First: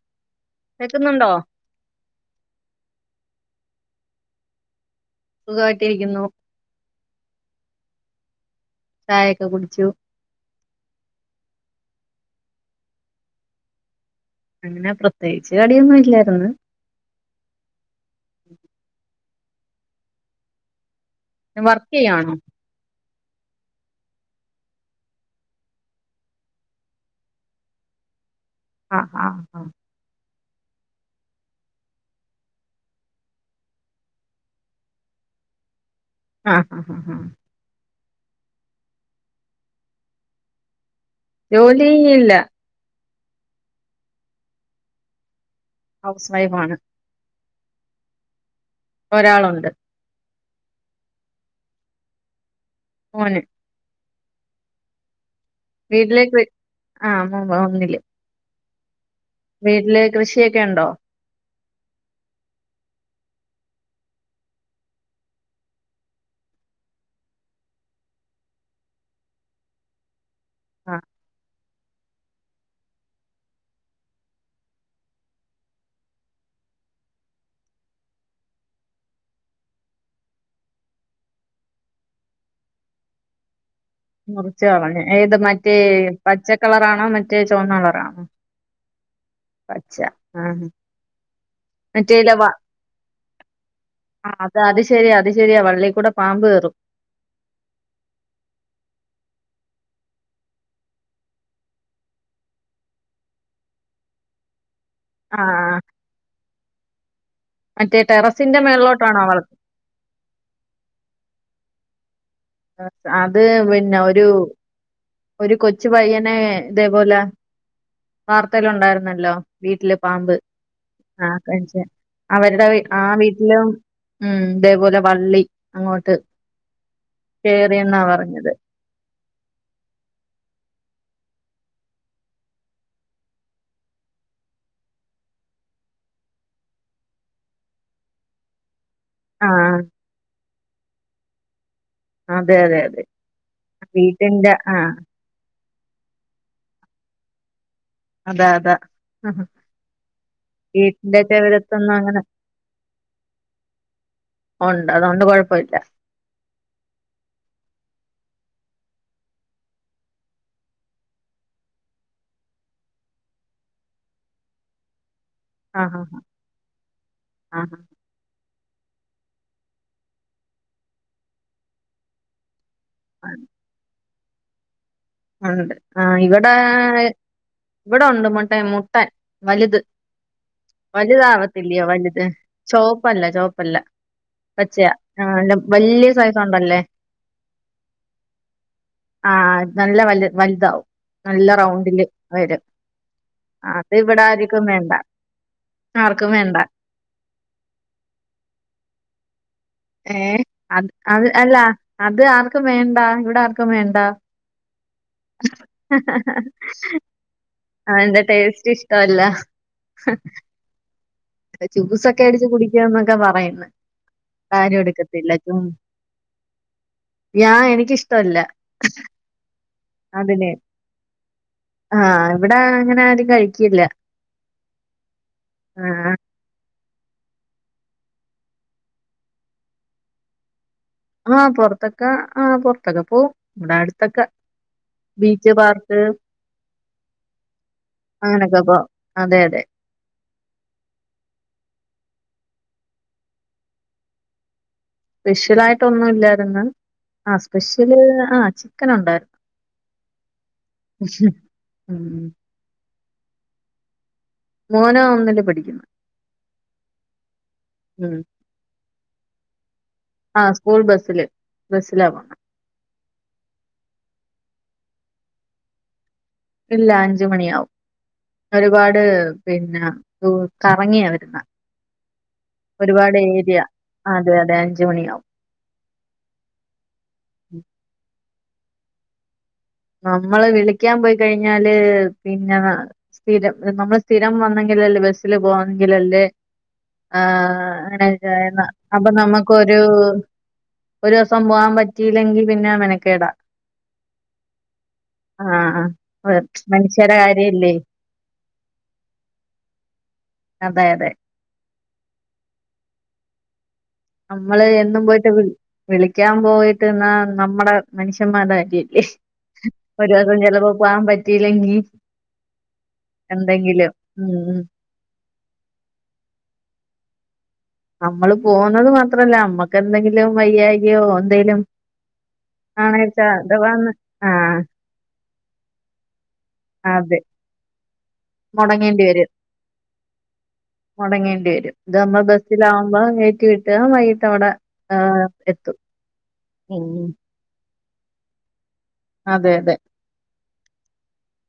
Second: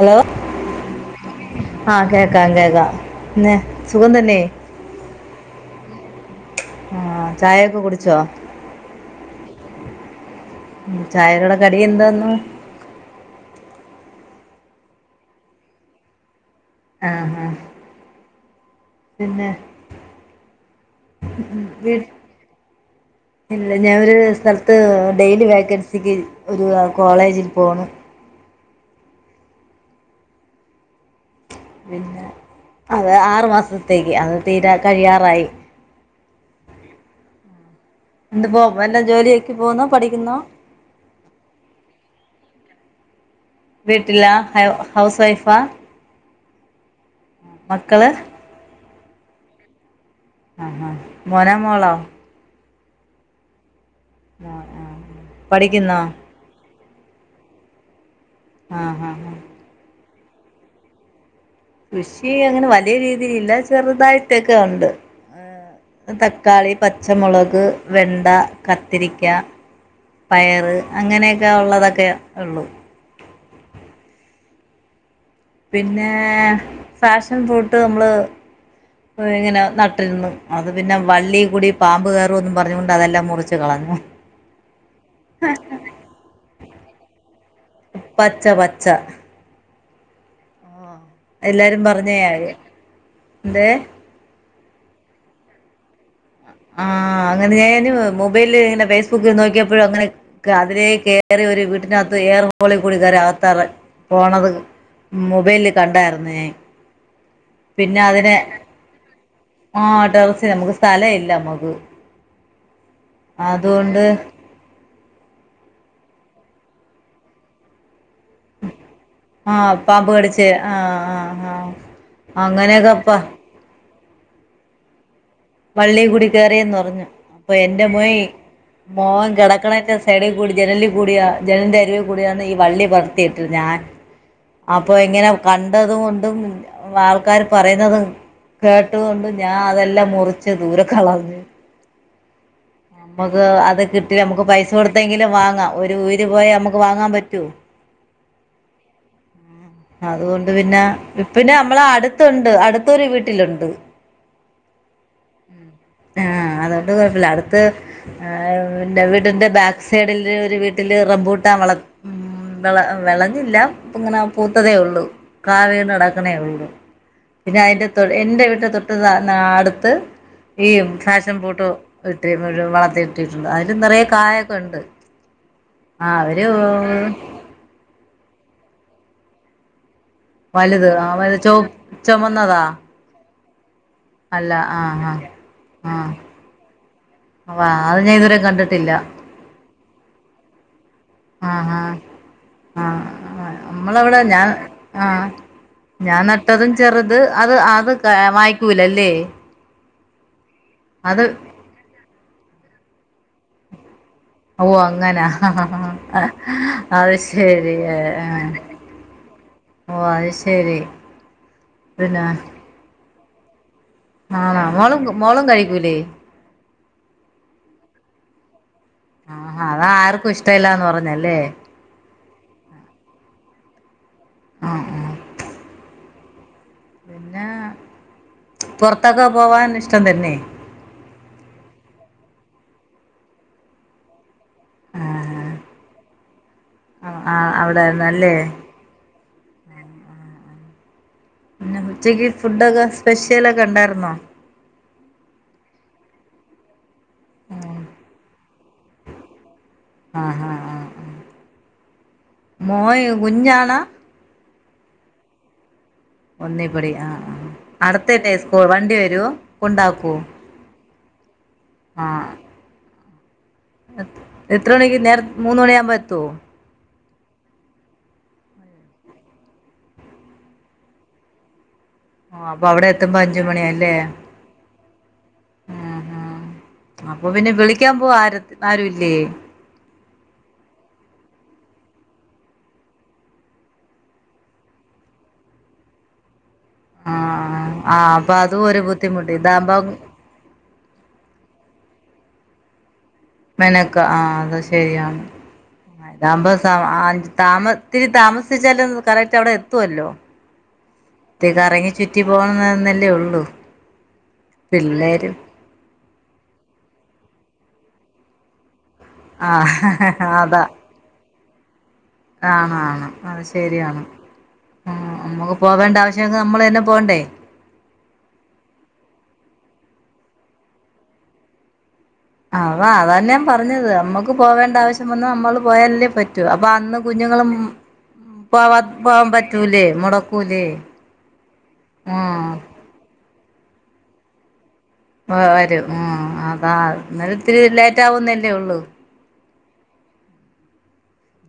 Hello കേക്കുന്നുണ്ടോ ആ... കേക്കാം, കേക്കാം, പിന്നെ, സുഖംതന്നെ സുഖമായിട്ടിരിക്കുന്നു ആ... ചായയൊക്കെ കുടി.. ച്ചോ? ചായയൊക്കെ കുടിച്ചു ചായേടെ കൂടെ കടിയെന്താന്ന് അങ്ങനെ പ്രത്യേകിച്ചു കടിയൊന്നുമില്ലാരുന്നു. ആ... ഹ പിന്നെ വീ വർക്കുചെയ്യുവാണോ ഇല്ല ഞാനൊരു സ്ഥലത്ത് ഡെയ്ലി വേക്കൻസിക്ക് ഒരു കോളേജി പോണ് ആഹ് ആഹ് ആഹ് പിന്നെ അത് ആറു മാസത്തേക്ക് അത് തീരാ കഴിയാറായി ആഹ് ഹാ ഹാ എന്തു പോ വല്ല ജോലിക്കു പോകുന്നോ പഠിക്കുന്നോ? ജോലി ഇല്ല വീട്ടിലാ ഹൗ ഹൗസ് വൈഫാ ഹൗസ് വൈഫാണ് മക്കള് ഒരാളുണ്ട് ആ ആ മോനാ മോളോ മോന് ആ ആ ആ പഠിക്കുന്നോ വീട്ടിലേക്ക് ആഹ് അവൻ ഒന്നില് ആഹ് ആഹ് ആഹ് വീട്ടില് കൃഷിയൊക്കെ ഉണ്ടോ കൃഷി അങ്ങനെ വലിയ രീതിയിലില്ല ചെറുതായിട്ടൊക്കെ ഉണ്ട് തക്കാളി പച്ചമുളക് വെണ്ട കത്തിരിക്ക പയറ് ആഹ് അങ്ങനെയൊക്കെ ഉള്ളതൊക്കെ ഉള്ളു പിന്നെ ഫാഷൻ ഫ്രൂട്ട് നമ്മള് ഇങ്ങനെ നട്ടിരുന്നു അത് പിന്നെ വള്ളിയിൽ കൂടി പാമ്പ് കയറുമെന്ന് പറഞ്ഞുകൊണ്ട് അതെല്ലാം മുറിച്ച് കളഞ്ഞു മുറിച്ച് കളഞ്ഞു ഏത് മറ്റേ പച്ചക്കളറാണോ മറ്റേ ചുവന്ന കളറാണോ പച്ച പച്ച പച്ച ആഹ് എല്ലാരും പറഞ്ഞ മറ്റേല്ല വ കാര്യം എന്തേ ആഹ് അത് ശരിയാ അത് ശരിയാ വള്ളിയിൽ കൂടെ പാമ്പ് കേറും ആ അങ്ങനെ ഞാന് മൊബൈല് ഇങ്ങനെ ഫേസ്ബുക്ക് നോക്കിയ പ്പൊ അങ്ങനെ അതിലേ കയറി ഒരു വീട്ടിനകത്ത് ഏയർ ഹോളിൽകൂടി അകത്തിറങ്ങി പോണത് മൊബലില് ആഹ് കണ്ടായിരുന്നു ഞാൻ മറ്റേ പിന്നെ അതിനെ ടെറസിന്റെ മേളിലോട്ടാണോ വളർത്തുന്നത് ആ ടെറസിൽ നമുക്ക് സ്ഥലം ഇല്ല നമ്മക്ക് അത് പിന്നെ ഒരു ഒരു കൊച്ചു പയ്യനെ ഇതേപോലെ വാർത്തയിലുണ്ടായിരുന്നല്ലോ ആഹ് വീട്ടില് പാമ്പ് കടിച്ച് ആഹ് ആ ആഹ് ആഹ് കട്ച്ചെ അവര്ടെ വീ ആ അങ്ങനെയൊക്കെപ്പ വീട്ടിലും ഉം ഇതേപോലെ വള്ളി വള്ളീ അങ്ങോട്ട് കൂടി കേറിയെന്ന് പറഞ്ഞു അപ്പൊ എന്റെ കേറിയെന്നാ മോയ് പറഞ്ഞത് മോൻ കെടക്ക്ണയ്ന്റെ സൈഡി കൂടി ജ നലിൽ കൂടിയി ജനലിന്റെ അരികെ കൂടിയാണ് ഈ വള്ളി പടർത്തിയിട്ടിര് ഞാൻ അപ്പൊ ഇങ്ങനെ കണ്ടതു കൊണ്ടും ആൾക്കാര് പറയുന്നതും കേ ട്ടു കൊണ്ടും ആ ഞാൻ അതെല്ലാം മുറിച്ച് ദൂരെ കളഞ് അതെ അതെ അതെ നമുക്ക് അത് കിട്ടി നമുക്ക് വീട്ടിന്റെ പൈസ ആ കൊടുത്തെങ്കിലും വാങ്ങാം. ഒരു ഉയിര് പോയാ നമുക്ക് വാങ്ങാൻ പറ്റോ അതാ അതാ ഇഹ് അതുകൊണ്ട് പിന്നെ പിന്നെ നമ്മളെ അങ്ങനെ അടുത്തുണ്ട് അടുത്തൊരു വീട്ടിലുണ്ട്. ഒണ്ടാ ഉം ആഹ് അതോണ്ട് കൊഴപ്പല്ല അടുത്ത് ഏ വീടിന്റെ ബാക്ക് സൈഡില് ഒരു വീട്ടില് റംമ്പൂട്ടാൻ വള വെള വെളഞ്ഞില്ല ഇപ്പങ്ങനെ പൂത്തതേ ഒള്ളൂ കാ വീണ് ആഹാ കെടക്ക്ണേ ഉള്ളൂ പിന്നെ ആഹാ അയിന്റെ തൊ എന്റെ വീട്ട് തൊട്ട് നാ അടുത്ത് ഈ ഫാഷൻ ഫ്രൂട്ട് ഇട്ട് വള ത്തി ഇട്ടിട്ടുണ്ട് അതില് നെറയെ കായ ഒക്കെ ഉണ്ട്. ആണ് ഉണ്ട് ആഹ് ഇവടെ ഇവടെ ഒണ്ട് മറ്റേ മുട്ടൻ വല്ത് ആ വലുത് വലു ചോ ആവത്തില്ലയോ വലുത് ചുമന്നതാ ചുവപ്പല്ല ചോപ്പ് അല്ല ആഹ് ആ വലിയ സൈസ് ഉണ്ടല്ലേ ആ അ അത് ഞാൻ ഇതുവരെ കണ്ടിട്ടില്ല ആഹ് നല്ല വലു വലുതാവും നല്ല റൗണ്ടില് വരും ആ ആ അത് നമ്മളവിടെ ഇവിടെ ഞാൻ ആരിക്കും വേണ്ട ആ ഞാൻ ആർക്കും വേണ്ട നട്ടതും ചെറുത് അത് അത് വായിക്കൂലല്ലേ? ഏ അത് അത് അല്ല അത് ആർക്കും വേണ്ട ഇവിടെ ആർക്കും വേണ്ട. ഓ അങ്ങനാ അത് ശരി. അതിന്റെ ടേസ്റ്റ് ഇഷ്ടമല്ല ഓ അത് ശെരി. ജ്യൂസൊക്കെ അടിച്ച് കുടിക്കാന്നൊക്കെ പറയുന്ന. ആണോ ആരും മോളും എടുക്കത്തില്ല മോളും ഉം കഴിക്കൂലേ ഞാ എനിക്കിഷ്ടല്ല. ആഹാ അതാ ആർക്കും ഇഷ്ടമല്ലാന്ന് പറഞ്ഞല്ലേ? ആഹ് ഇവിടെ അങ്ങനെ ആരും കഴിക്കില്ല. ആ ആ. ആഹ് പിന്നെ പുറത്തൊക്കെ പോവാൻ ഇഷ്ടം തന്നെ. ആഹ് പുറത്തക്കാ ആ പുറത്തൊക്കെ പോവും ഇവിടെ അടുത്തൊക്കെ. ബീച്ച് പാർക്ക് ആ ആ അവിടെന്നല്ലേ? അങ്ങനൊക്കെ പോവും അതെ അതെ. പിന്നെ ഉച്ചക്ക് ഫുഡൊക്കെ സ്പെഷ്യലൊക്കെ ഉണ്ടായിരുന്നോ? സ്പെഷ്യൽ ആയിട്ടൊന്നും ഇല്ലായിരുന്നു ആ ആഹ് സ്പെഷ്യല് ആ ചിക്കൻ ഉണ്ടായിരുന്നു. ആഹ് ആഹ് ആഹ് ഉം. [unintelligible] മോനോ ഒന്നില് പഠിക്കുന്നു. ഒന്നിപ്പൊടി ആ ആ ഉം അടുത്തന്നെ സ്കൂൾ വണ്ടി വരുവോ? കൊണ്ടാക്കോ ആ സ്കൂൾ ബസ്സില് ആ. ബസ്സിലാ പോണെ. എത്ര മണിക്ക് നേര മൂന്ന് മണിയാവുമ്പോ എത്തുവോ? ഇല്ല അഞ്ച് മണിയാവും. ഒരുപാട് പിന്നെ കറങ്ങിയ വരുന്ന. ആഹ് അപ്പൊ അവിടെ ഒരുപാട് എത്തുമ്പോ അഞ്ച് ഏരിയ മണിയാല്ലേ അതെ അതെ അഞ്ച് മണിയാവും. ഉം ഉം അപ്പൊ പിന്നെ ഉം. വിളിക്കാൻ പോവാ ആര ആരു ഇല്ലേ? നമ്മള് വിളിക്കാൻ പോയി കഴിഞ്ഞാല് പിന്ന സ്ഥിരം നമ്മൾ സ്ഥിരം വന്നെങ്കിലല്ലേ ബസ്സില് പോകണെങ്കിലല്ലേ ആ ആഹ് ആഹ് അപ്പൊ അതും ഒരു അപ്പൊ ബുദ്ധിമുട്ട് ഇതാകുമ്പോ നമുക്കൊരു ഒരു ദിവസം പോകാൻ പറ്റിയില്ലെങ്കിൽ പിന്നെ മെനക്കേടാ. മെനക്ക ആ അത് ശെരിയാണ്. ആ ആ അതാകുമ്പോ സാ മനുഷ്യരെ താമ കാര്യല്ലേ ഇത്തിരി താമസിച്ചാലും കറക്റ്റ് അവിടെ എത്തുവല്ലോ. അതെ. അതെ കറങ്ങി ചുറ്റി പോണന്നല്ലേ ഉള്ളൂ. നമ്മള് എന്നും പിള്ളേര് പോയിട്ട് വിളിക്കാൻ പോയിട്ട് എന്നാ നമ്മുടെ മനുഷ്യന്മാരുടെ കാര്യ ഒരു ആഹ് ദിവസം അതാ ചിലപ്പോ പോകാൻ പറ്റില്ലെങ്കിൽ ആണ് ആണ് അത് ശെരിയാണ്. ഉം ഉം ആ നമ്മുക്ക് പോകേണ്ട ആവശ്യം ഒക്കെ നമ്മൾ തന്നെ പോകണ്ടേ. നമ്മള് പോകുന്നത് മാത്രല്ല നമ്മക്ക് എന്തെങ്കിലും വയ്യായികയോ എന്തേലും അതാ അതാ ആണെച്ചാ ഞാൻ പറഞ്ഞത് അഥവാന്ന് നമ്മുക്ക് ആഹ് പോകേണ്ട ആവശ്യം വന്ന് നമ്മള് പോയല്ലേ പറ്റൂ അപ്പൊ അന്ന് അതെ കുഞ്ഞ ങ്ങളും പോവാ മുടങ്ങേണ്ടി പോവാൻ വരും പറ്റൂലേ മുടക്കൂലേ ആ. ലാകുമ്പോ കയറ്റി വിട്ട് വൈകീട്ട് അവിടെ ആഹ് എത്തും വരും ഉം അതാ ഉം എന്നാലും ഇത്തിരി ലേറ്റ് ആവുന്നല്ലേ ഉള്ളൂ. അതെ അതെ.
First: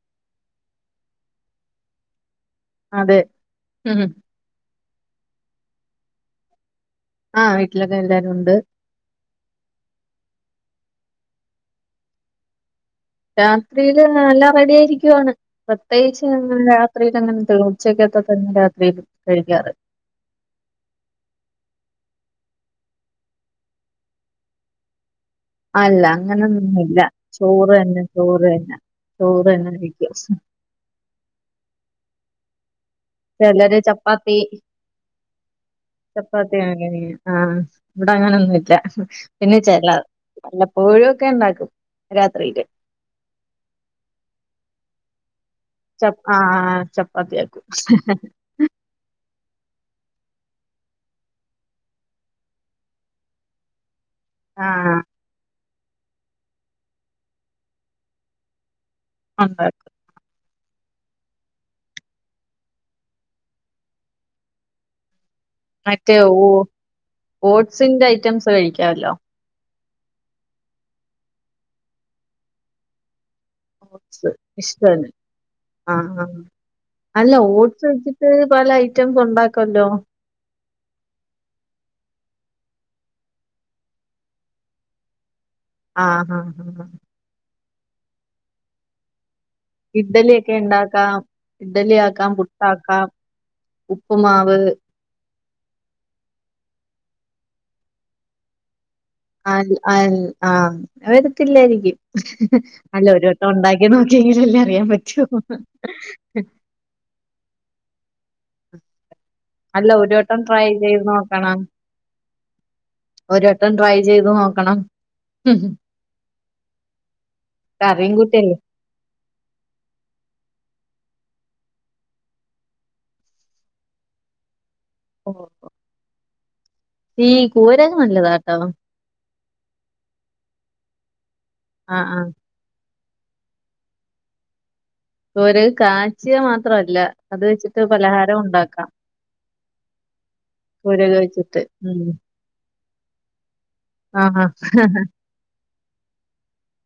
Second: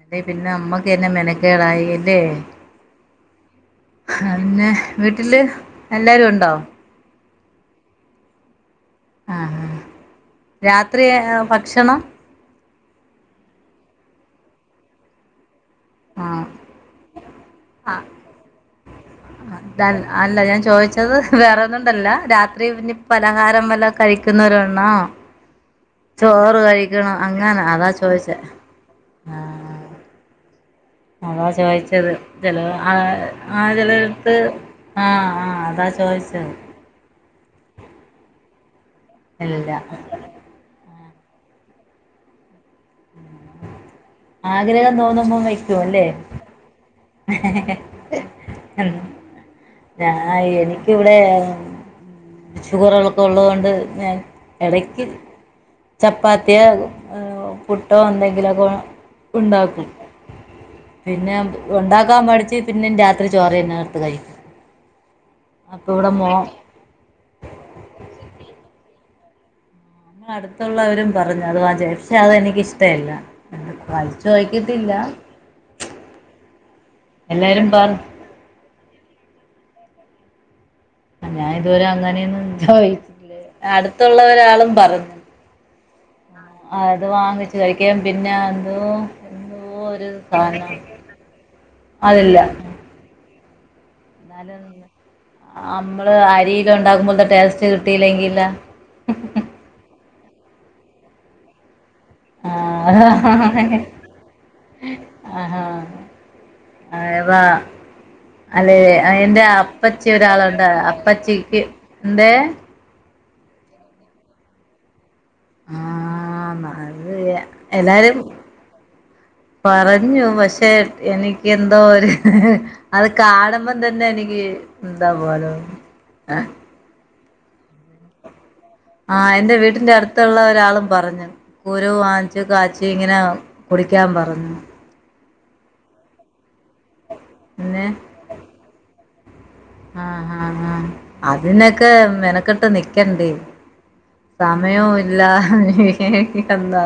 അല്ല പിന്നെ നമ്മക്കന്നെ മെനക്കടായി അല്ലേ? അതെ ഉം. പിന്നെ വീട്ടില് എല്ലാരും ഉണ്ടോ? ആഹ് വീട്ടിലൊക്കെ എല്ലാവാരും ഉണ്ട്. ആ രാത്രി ഭക്ഷണം രാത്രിയില് എല്ലാം റെഡി ആയിരിക്കുവാണ് പ്രത്യേകിച്ച് ആഹ് ഞങ്ങൾ രാത്രിയിൽ അങ്ങനെെയള്ളൂ ഉച്ചയ്ക്കകത്ത തന്നെ രാത്രിൽ അതല്ല അല്ല ഞാൻ ചോദിച്ചത് വേറെ ഒന്നുംണ്ടല്ല രാത്രി രാത്രിയിലെ ഇനി പലഹാരം വല്ല കഴിക്കുന്നവരുണ്ണോ അല്ല അങ്ങനൊന്നുമല്ല അങ്ങനെ ചോറ് അതാ തന്നെ ചോദിച്ചേ ചോറ് തന്നെ ചോറ് ആഹ് തന്നെ വെക്കും അതാ ചോദിച്ചത് ചിലെ ആ ആ ചിലര് ചിലെടുത്ത് ചപ്പാത്തി ആ ആ അതാ ചോദിച്ചത് ആ ഇവിട അങ്ങനൊന്നുംല്ല പിന്നെ ഇല്ല ചി ല്ല വല്ലപ്പോഴും ഒക്കെ ഉണ്ടാക്കും രാത്രിയില് ആഗ്രഹം തോന്നുമ്പോ വയ് ചപ്പ ആ ചപ്പാത്തിയാക്കും ഞാ എനിക്കിവിടെ ഷുഗറുകളൊക്കെ ഉള്ളത്തൂ കൊണ്ട് ഞാൻ ആഹ് ഇടക്ക് ചപ്പാത്തിയോ പുട്ടോ എന്തെങ്കിലുമൊക്കെ ഉണ്ടാക്കും പിന്നെ ഉണ്ടാക്കാൻ മടിച്ച് പിന്നെ രാത്രി ചോറ് തന്നെ എടുത്ത് കഴിക്കും അപ്പൊ ഇവിടെ മറ്റേ മോ ഓ ഓട്സിന്റെ ഐറ്റംസ് കഴിക്കാമല്ലോ ഞമ്മ അടുത്തുള്ളവരും പറഞ്ഞു അത് [unintelligible] എനിക്ക ഇഷ്ടമല്ല ഓട്സ് ഇഷ്ടമല്ല ആ ആ അല്ല എല്ലാരും ഓട്സ് പറഞ്ഞു വെച്ചിട്ട് പല ഐറ്റംസ് ഉണ്ടാക്കല്ലോ ഞാൻഇതുവരെം അങ്ങനെയന്നും ചോയിച്ചില്ലേ അടുത്തുള്ള ഒരാളും പറഞ്ഞ ആ അത് വാങ്ങിച്ചു കഴിക്കാൻ പിന്നെ എന്ത ഇഡ്ഡലിയൊക്കെ ഉണ്ടാക്കാം ഇഡ്ഡലി ആക്കാം അതില്ല പുട്ടാക്കാം ഉപ്പ് മാവ് നമ്മള് അരിയില ഉണ്ടകുമ്പോഴത്തെ ടേസ്റ്റ് കിട്ടില്ലെങ്കില്ല അ ആ [unintelligible] വരത്തില്ലായിരിക്കും ആ അല്ല ഒരു വട്ടം ഉണ്ടാക്കിയ നോക്കിയെങ്കിലല്ലേ അറിയൻ പറ്റോ ആ അല്ലെേ എൻറെ അല്ല അപ്പച്ചി ഒരു വട്ടം ട്രൈ ഒരാളുണ്ട് ചെയ്ത് അപ്പച്ചിക്ക് എന്ത്‌ ഒരട്ടം ട്രൈ ചെയ്ത് നോക്കണം ആന്ന് അത് [unintelligible] കറിയും എല്ലാരും കൂട്ടിയല്ലേ പറഞ്ഞു പക്ഷെ എനിക്ക് എന്തോ ഒരു അത് കാണുമ്പം തന്നെ എനിക്ക് ഓ, ന്തവലൂ ആ ഈ കൂരക്ക നല്ലതാട്ടോ ആ എൻന്റെ വീട്ടിന്റെ അടുത്തുള്ള ഒരാളും പറഞ്ഞു കുരു ആഹ് ആഹ് വാങ്ങിച്ചു കാച്ച ച്ചി ഇങ്ങനെ കുടിക്കാൻ പറഞ്ഞു കുര് കാച്ചിയ മാത്രല്ല അത് വെച്ചിട്ട് പലഹാരം ഉണ്ടാക്കാം ആ ആ ആ കൂരക് വെച്ചിട്ട് അതിനൊക്കെ ഉം മെനക്കെട്ട് നിക്കണ്ടേ ആഹ് ആഹ് സമയവും ഇല്ല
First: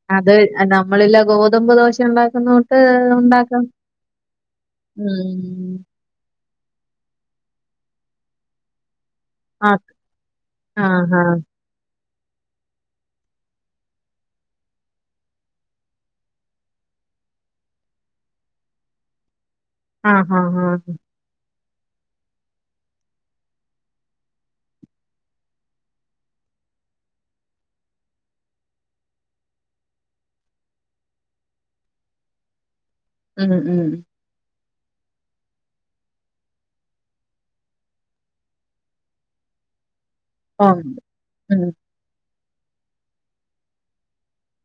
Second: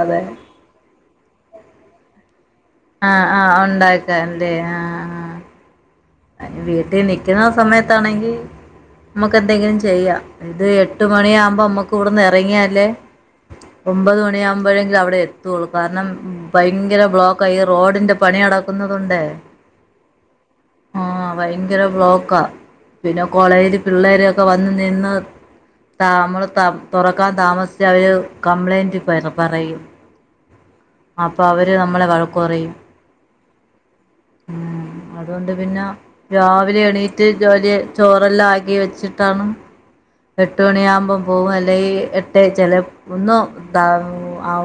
അതെ അത് നമ്മളല്ല ഗോതമ്പ് ദോശ ഉണ്ടാക്കുന്ന ആ ആ ഉണ്ടാക്കാം ഇല്ലേ ആ ആ ഉം. അയ്ന് വീട്ടിൽ നിക്കുന്ന സമയത്താണെങ്കി നമ്മുക്ക് എന്തെങ്കിലും ആഹ് ചെയ്യാം ഇത് എട്ട് ആഹാ മണി ആകുമ്പോ നമ്മക്ക് ഇവിടുന്ന് ഇറങ്ങിയാലെ ഒമ്പത് മണിയാകുമ്പോഴെങ്കിലും അവിടെ എത്തുള്ളൂ കാരണം ഭയങ്കര ബ്ലോക്ക ഈ റോഡിന്റെ പണി നടക്കുന്നതുകൊണ്ടേ ആ ആ ഭയങ്കര ബ്ലോക്കാ പിന്നെ കോളേജില് പിള്ളേരൊക്കെ വന്ന് നിന്ന് ത നമ്മള് ത തുറക്കാൻ താമസിച്ച അവര് കംപ്ലൈന്റ് പറ പറയും. അപ്പൊ അവര് നമ്മളെ വഴക്ക് പറയും. ഉം ഉം [unintelligible] അതുകൊണ്ട് പിന്നെ രാവിലെ എണീറ്റ് ജോലിയ ചോറെല്ലാം ആക്കി വെച്ചിട്ടാണ് എട്ട് ഓഹ് മണിയാകുമ്പം പോകും ഉം അല്ലെങ്കി എ ചില ഒന്നും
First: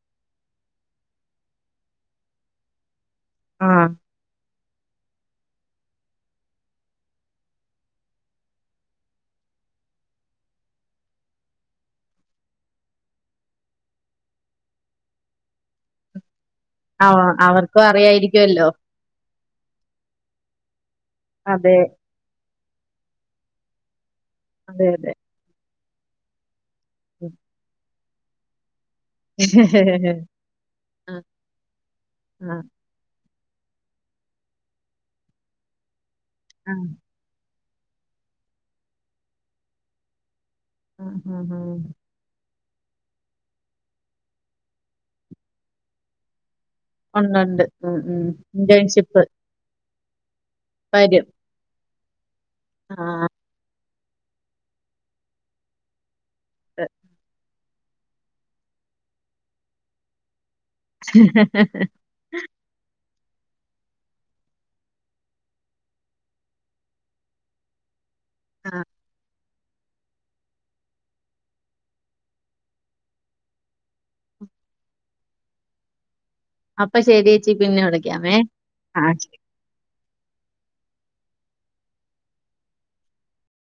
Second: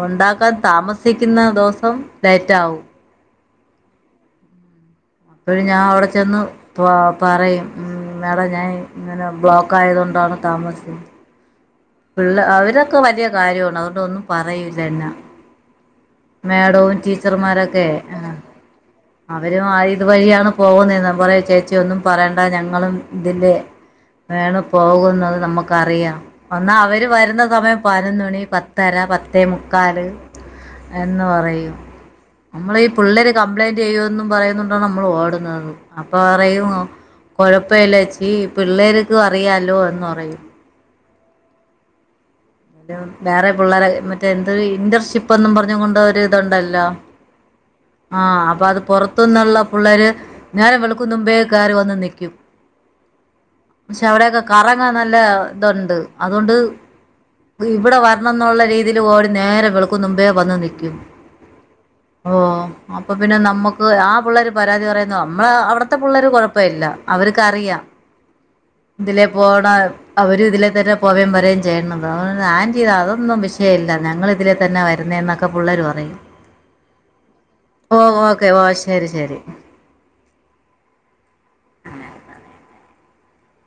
ഉണ്ടാക്കാൻ താമസിക്കുന്ന ദിവസം ലേറ്റാകും. ഉം ആ അപ്പഴ് ഞാൻ അവിടെ ചെന്ന് പ പറയും ഉം. മേഡം ഞാൻ ഇങ്ങനെ ബ്ലോക്ക് ആയത് കൊണ്ടാണ് താമസിച്ചേ. പിള്ള അവരൊക്കെ വലിയ കാര്യമാണ് അതോണ്ടും ഒന്നും പറയുല്ല എന്നെ. മേഡവും അവ അവർക്കും ടീച്ചർമാരൊക്കെ ആ അറിയായിരിക്കുവല്ലോ. അവരും ആ ഇത് വഴിയാണ് പോകുന്നേ പറയും ചേച്ചി അതെ ഒന്നും പറയേണ്ട ഞങ്ങ ങ്ങളും ഇതിലെ വേണം അതെ അതെ. പോകുന്നത് നമുക്ക് അറിയാം. എന്നാ അവര് വരുന്ന സമയം പതിനൊന്നുമണി പ ത്തര പത്തേ മുക്കാല് ആഹ് എന്ന് പറയും ആഹ് നമ്മൾ ഈ പിള്ളേരെ കപ്ലൈന്റ് ചെയ്യുന്നും പറയുന്നകൊണ്ടാണ് നമ്മൾ ഓടുന്നത് അപ്പൊ പറയും ആഹ്. കൊഴ പ്പല്ലേച്ചി പിള്ളേര്ക്കും അറിയാലോ എന്ന് പറയും. ആ ആആ അ വേറെ പിള്ളേരെ മറ്റേ എന്തരു ഇന്റൺഷിപ്പന്നും പറഞ്ഞു കൊണ്ട് ഒര് ഇതുണ്ട ല്ലോ ഒണ്ടൊണ്ട്. ഉം ആ ഉം. അപ്പൊ അത് ഇന്റേൺഷിപ്പ് പൊറത്തന്നുള്ള പുള്ളേര് നേരം വെളുക്കും മുമ്പേ കയറി വന്ന് നിക്കും. ആ പക്ഷെ അവിടെക്കെ കറങ്ങാൻ നല്ല ഇതുണ്ട് അതോണ്ട് ഇവിടെ വരണം എന്നുള്ള രീതിയിൽ ഓടി നേരം വെളുക്കും മുമ്പേ വന്നു നി ക്കും ഓ അ അപ്പൊ പിന്നെ നമ്മുക്ക് ആ പിള്ളേര് പരാതി പറയുന്നു നമ്മളെ അവിടത്തെ പിള്ളേർ കുഴപ്പഇല്ല അവർക്കറിയാ. ആഹ് ഇതിലെ പോണ അവര് ഇതിലെ തന്നെ പോവേം വരേം ചെയ്യണത് അ ആന്റി അതൊന്നും വിഷയില്ല ഞങ്ങള് ഇതിലെ തന്നെ വരുന്നേ എന്നൊക്കെ പുള്ളേര് പറയും. അപ്പൊ ശരിയേച്ചി പിന്നെ ഓ വിളിക്കാമേ. ഓക്കെ ഓ ശെരി ആഹ്. ശെരി. [inaudible]